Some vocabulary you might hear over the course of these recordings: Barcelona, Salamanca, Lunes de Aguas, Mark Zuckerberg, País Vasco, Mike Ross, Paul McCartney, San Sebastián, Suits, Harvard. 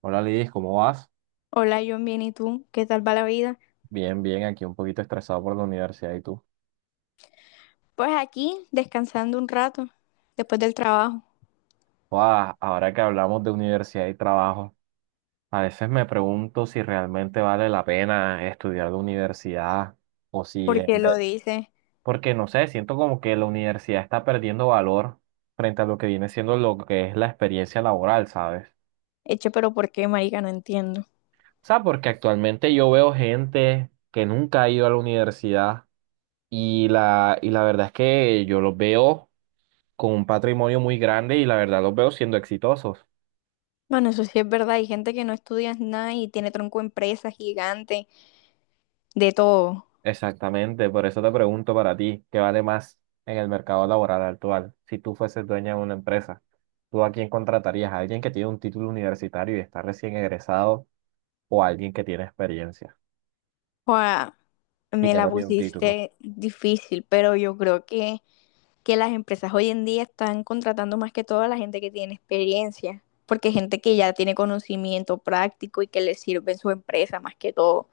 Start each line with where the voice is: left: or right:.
right: Hola Lidis, ¿cómo vas?
left: Hola, John, bien, ¿y tú? ¿Qué tal va la vida?
right: Bien, bien, aquí un poquito estresado por la universidad y tú.
left: Pues aquí, descansando un rato, después del trabajo,
right: Guau, ahora que hablamos de universidad y trabajo, a veces me pregunto si realmente vale la pena estudiar la universidad o si,
left: porque lo dice,
right: porque no sé, siento como que la universidad está perdiendo valor frente a lo que viene siendo lo que es la experiencia laboral, ¿sabes?
left: hecho, pero ¿por qué, marica? No entiendo.
right: O sea, porque actualmente yo veo gente que nunca ha ido a la universidad y la verdad es que yo los veo con un patrimonio muy grande y la verdad los veo siendo exitosos.
left: Bueno, eso sí es verdad, hay gente que no estudia nada y tiene tronco empresa gigante, de todo.
right: Exactamente, por eso te pregunto, para ti, ¿qué vale más en el mercado laboral actual? Si tú fueses dueña de una empresa, ¿tú a quién contratarías? ¿A alguien que tiene un título universitario y está recién egresado o a alguien que tiene experiencia
left: Joa,
right: y
left: me
right: que
left: la
right: no tiene un título?
left: pusiste difícil, pero yo creo que las empresas hoy en día están contratando más que todo a la gente que tiene experiencia, porque gente que ya tiene conocimiento práctico y que le sirve en su empresa más que todo.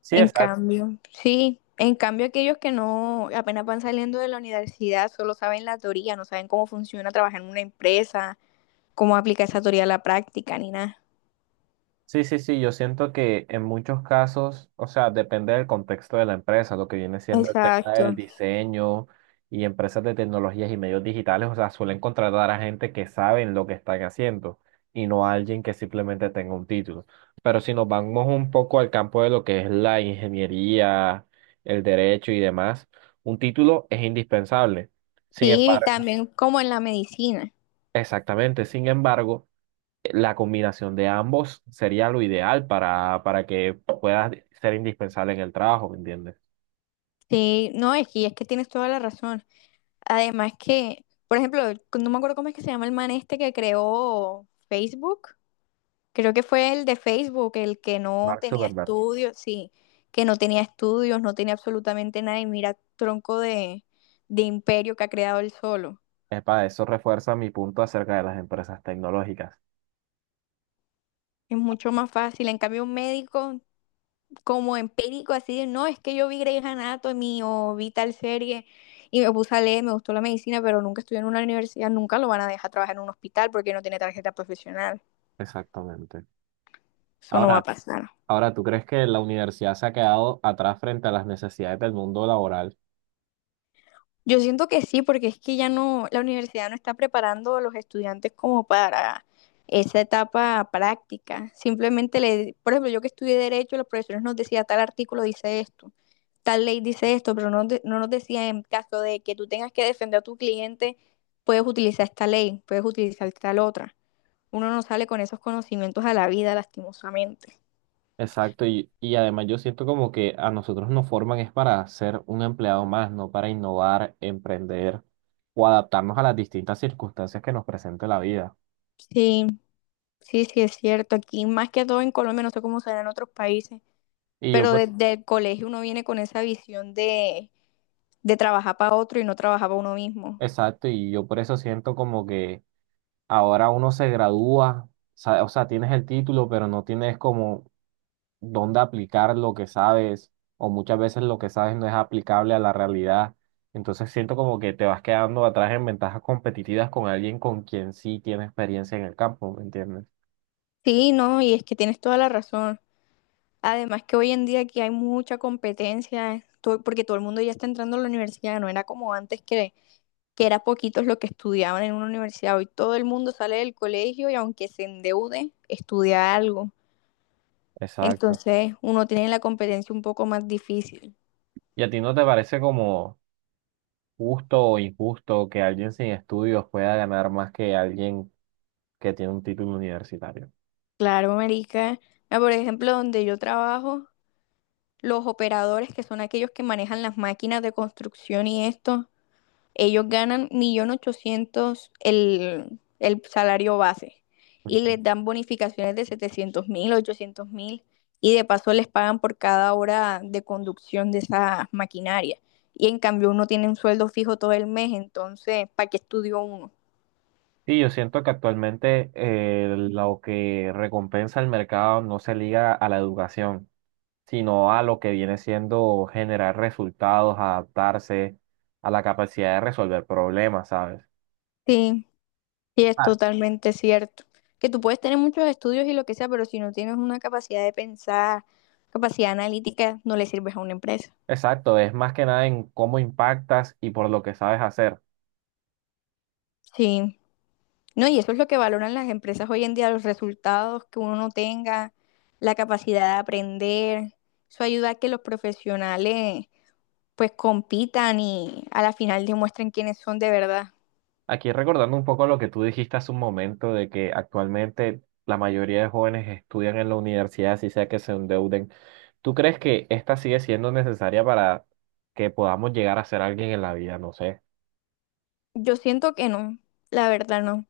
right: Sí,
left: En
right: exacto.
left: cambio, sí, en cambio aquellos que no, apenas van saliendo de la universidad, solo saben la teoría, no saben cómo funciona trabajar en una empresa, cómo aplicar esa teoría a la práctica, ni nada.
right: Sí, sí, sí, yo siento que en muchos casos, o sea, depende del contexto de la empresa. Lo que viene siendo el tema del
left: Exacto.
right: diseño y empresas de tecnologías y medios digitales, o sea, suelen contratar a gente que saben lo que están haciendo y no a alguien que simplemente tenga un título. Pero si nos vamos un poco al campo de lo que es la ingeniería, el derecho y demás, un título es indispensable. Sin
left: Sí,
right: embargo,
left: también como en la medicina.
right: exactamente, sin embargo, la combinación de ambos sería lo ideal para que puedas ser indispensable en el trabajo, ¿me entiendes?
left: Sí, no, es que tienes toda la razón. Además que, por ejemplo, no me acuerdo cómo es que se llama el man este que creó Facebook. Creo que fue el de Facebook, el que no
right: Mark
left: tenía
right: Zuckerberg.
left: estudios, sí, que no tenía estudios, no tenía absolutamente nada y mira tronco de imperio que ha creado él solo.
right: Para eso refuerza mi punto acerca de las empresas tecnológicas.
left: Es mucho más fácil. En cambio, un médico como empírico, así de, no, es que yo vi Grey's Anatomy o vi tal serie y me puse a leer, me gustó la medicina, pero nunca estudié en una universidad, nunca lo van a dejar trabajar en un hospital porque no tiene tarjeta profesional.
right: Exactamente.
left: Eso no va a
right: Ahora,
left: pasar.
right: ahora, ¿tú crees que la universidad se ha quedado atrás frente a las necesidades del mundo laboral?
left: Yo siento que sí, porque es que ya no, la universidad no está preparando a los estudiantes como para esa etapa práctica. Simplemente le, por ejemplo, yo que estudié derecho, los profesores nos decían tal artículo dice esto, tal ley dice esto, pero no, no nos decía en caso de que tú tengas que defender a tu cliente, puedes utilizar esta ley, puedes utilizar tal otra. Uno no sale con esos conocimientos a la vida, lastimosamente.
right: Exacto, y además yo siento como que a nosotros nos forman es para ser un empleado más, no para innovar, emprender o adaptarnos a las distintas circunstancias que nos presente la vida.
left: Sí, sí, sí es cierto. Aquí más que todo en Colombia, no sé cómo será en otros países.
right: Y yo,
left: Pero
right: por…
left: desde el colegio uno viene con esa visión de trabajar para otro y no trabajar para uno mismo.
right: Exacto, y yo por eso siento como que ahora uno se gradúa, o sea, tienes el título, pero no tienes como dónde aplicar lo que sabes, o muchas veces lo que sabes no es aplicable a la realidad. Entonces siento como que te vas quedando atrás en ventajas competitivas con alguien con quien sí tiene experiencia en el campo, ¿me entiendes?
left: Sí, no, y es que tienes toda la razón. Además que hoy en día aquí hay mucha competencia, porque todo el mundo ya está entrando a la universidad, no era como antes que era poquitos los que estudiaban en una universidad. Hoy todo el mundo sale del colegio y aunque se endeude, estudia algo.
right: Exacto.
left: Entonces uno tiene la competencia un poco más difícil.
right: ¿Y a ti no te parece como justo o injusto que alguien sin estudios pueda ganar más que alguien que tiene un título universitario?
left: Claro, marica. Ah, por ejemplo, donde yo trabajo, los operadores, que son aquellos que manejan las máquinas de construcción y esto, ellos ganan 1.800.000 el salario base y les dan bonificaciones de 700.000, 1.000 y de paso les pagan por cada hora de conducción de esa maquinaria. Y en cambio uno tiene un sueldo fijo todo el mes, entonces, ¿para qué estudió uno?
right: Sí, yo siento que actualmente lo que recompensa el mercado no se liga a la educación, sino a lo que viene siendo generar resultados, adaptarse a la capacidad de resolver problemas, ¿sabes?
left: Sí. Sí es
right: Ah,
left: totalmente cierto. Que tú puedes tener muchos estudios y lo que sea, pero si no tienes una capacidad de pensar, capacidad analítica, no le sirves a una empresa.
right: exacto, es más que nada en cómo impactas y por lo que sabes hacer.
left: Sí. No, y eso es lo que valoran las empresas hoy en día, los resultados que uno no tenga, la capacidad de aprender. Eso ayuda a que los profesionales pues compitan y a la final demuestren quiénes son de verdad.
right: Aquí recordando un poco lo que tú dijiste hace un momento, de que actualmente la mayoría de jóvenes estudian en la universidad, así sea que se endeuden, ¿tú crees que esta sigue siendo necesaria para que podamos llegar a ser alguien en la vida? No sé.
left: Yo siento que no, la verdad no.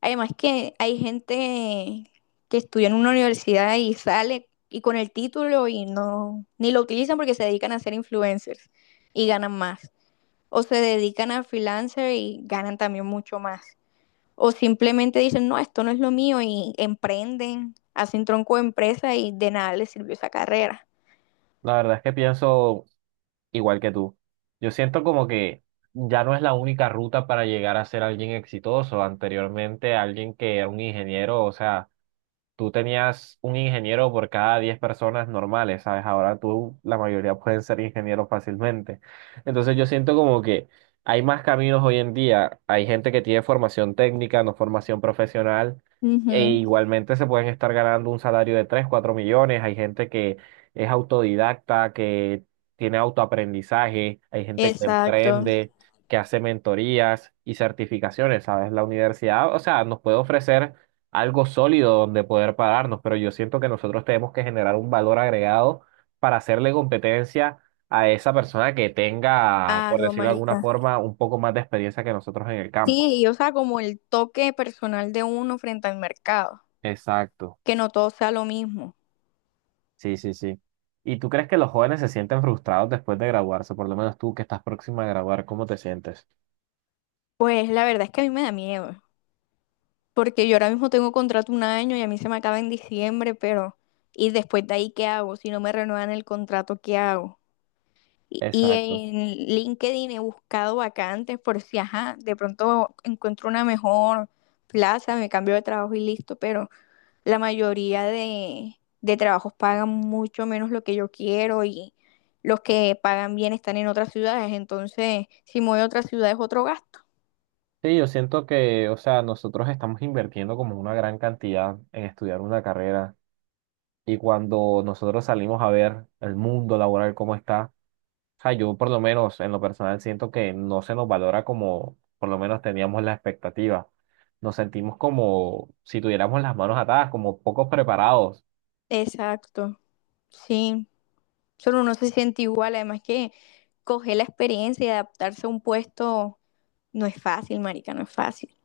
left: Además que hay gente que estudia en una universidad y sale y con el título y no, ni lo utilizan porque se dedican a ser influencers y ganan más. O se dedican a freelancer y ganan también mucho más. O simplemente dicen, no, esto no es lo mío y emprenden, hacen tronco de empresa y de nada les sirvió esa carrera.
right: La verdad es que pienso igual que tú. Yo siento como que ya no es la única ruta para llegar a ser alguien exitoso. Anteriormente, alguien que era un ingeniero, o sea, tú tenías un ingeniero por cada 10 personas normales, ¿sabes? Ahora tú, la mayoría pueden ser ingenieros fácilmente. Entonces yo siento como que hay más caminos hoy en día. Hay gente que tiene formación técnica, no formación profesional, e
left: Ujú.
right: igualmente se pueden estar ganando un salario de 3 o 4 millones. Hay gente que es autodidacta, que tiene autoaprendizaje, hay gente que
left: Exacto.
right: emprende, que hace mentorías y certificaciones, ¿sabes? La universidad, o sea, nos puede ofrecer algo sólido donde poder pararnos, pero yo siento que nosotros tenemos que generar un valor agregado para hacerle competencia a esa persona que tenga, por
left: Claro,
right: decirlo de alguna
left: marica.
right: forma, un poco más de experiencia que nosotros en el campo.
left: Sí, y o sea, como el toque personal de uno frente al mercado,
right: Exacto.
left: que no todo sea lo mismo.
right: Sí, sí, sí. ¿Y tú crees que los jóvenes se sienten frustrados después de graduarse? Por lo menos tú que estás próxima a graduar, ¿cómo te sientes?
left: Pues la verdad es que a mí me da miedo, porque yo ahora mismo tengo contrato 1 año y a mí se me acaba en diciembre, pero ¿y después de ahí qué hago? Si no me renuevan el contrato, ¿qué hago? Y
right: Exacto.
left: en LinkedIn he buscado vacantes por si, ajá, de pronto encuentro una mejor plaza, me cambio de trabajo y listo, pero la mayoría de trabajos pagan mucho menos lo que yo quiero y los que pagan bien están en otras ciudades, entonces si me voy a otras ciudades es otro gasto.
right: Sí, yo siento que, o sea, nosotros estamos invirtiendo como una gran cantidad en estudiar una carrera y cuando nosotros salimos a ver el mundo laboral cómo está… O sea, yo por lo menos, en lo personal, siento que no se nos valora como por lo menos teníamos la expectativa. Nos sentimos como si tuviéramos las manos atadas, como pocos preparados.
left: Exacto, sí. Solo uno se siente igual, además que coger la experiencia y adaptarse a un puesto no es fácil, marica, no es fácil.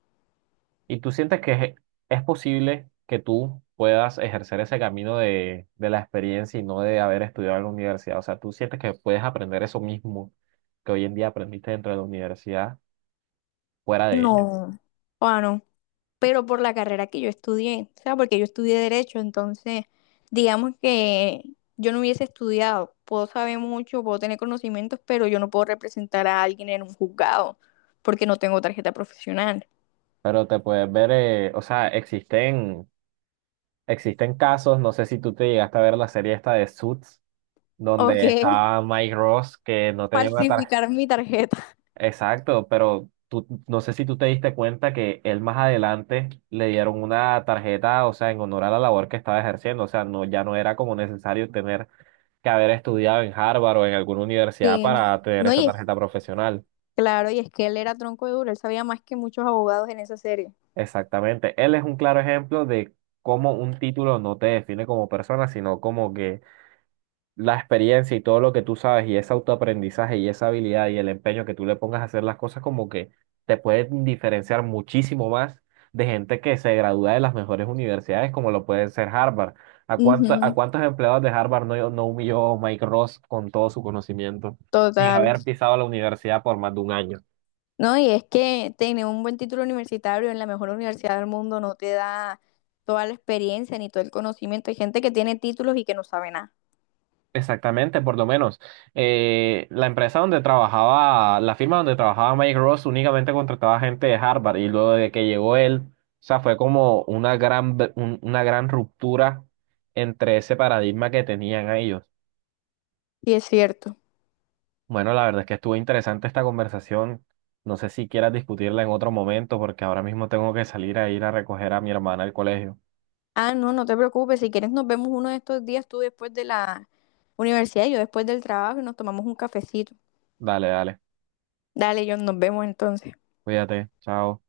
right: Y tú sientes que es posible que tú puedas ejercer ese camino de la experiencia y no de haber estudiado en la universidad. O sea, tú sientes que puedes aprender eso mismo que hoy en día aprendiste dentro de la universidad, fuera de ella.
left: No. O no, pero por la carrera que yo estudié, o sea, porque yo estudié Derecho, entonces, digamos que yo no hubiese estudiado, puedo saber mucho, puedo tener conocimientos, pero yo no puedo representar a alguien en un juzgado, porque no tengo tarjeta profesional.
right: Pero te puedes ver, o sea, existen casos, no sé si tú te llegaste a ver la serie esta de Suits
left: O
right: donde
left: que
right: estaba Mike Ross, que no tenía una tarjeta.
left: falsificar mi tarjeta.
right: Exacto, pero tú, no sé si tú te diste cuenta que él más adelante le dieron una tarjeta, o sea, en honor a la labor que estaba ejerciendo. O sea, no, ya no era como necesario tener que haber estudiado en Harvard o en alguna universidad
left: Sí.
right: para tener
left: No,
right: esa
left: y es...
right: tarjeta profesional.
left: Claro, y es que él era tronco de duro, él sabía más que muchos abogados en esa serie.
right: Exactamente. Él es un claro ejemplo de cómo un título no te define como persona, sino como que la experiencia y todo lo que tú sabes y ese autoaprendizaje y esa habilidad y el empeño que tú le pongas a hacer las cosas como que te pueden diferenciar muchísimo más de gente que se gradúa de las mejores universidades como lo pueden ser Harvard. ¿A a
left: Ujú.
right: cuántos empleados de Harvard no, no humilló Mike Ross con todo su conocimiento sin
left: Total.
right: haber pisado la universidad por más de un año?
left: No, y es que tener un buen título universitario en la mejor universidad del mundo no te da toda la experiencia ni todo el conocimiento. Hay gente que tiene títulos y que no sabe nada.
right: Exactamente, por lo menos. La empresa donde trabajaba, la firma donde trabajaba Mike Ross únicamente contrataba gente de Harvard y luego de que llegó él, o sea, fue como una gran, una gran ruptura entre ese paradigma que tenían a ellos.
left: Sí es cierto.
right: Bueno, la verdad es que estuvo interesante esta conversación. No sé si quieras discutirla en otro momento porque ahora mismo tengo que salir a ir a recoger a mi hermana al colegio.
left: Ah, no, no te preocupes. Si quieres, nos vemos uno de estos días, tú después de la universidad y yo después del trabajo y nos tomamos un cafecito.
right: Dale, dale.
left: Dale, John, nos vemos entonces.
right: Cuídate. Chao.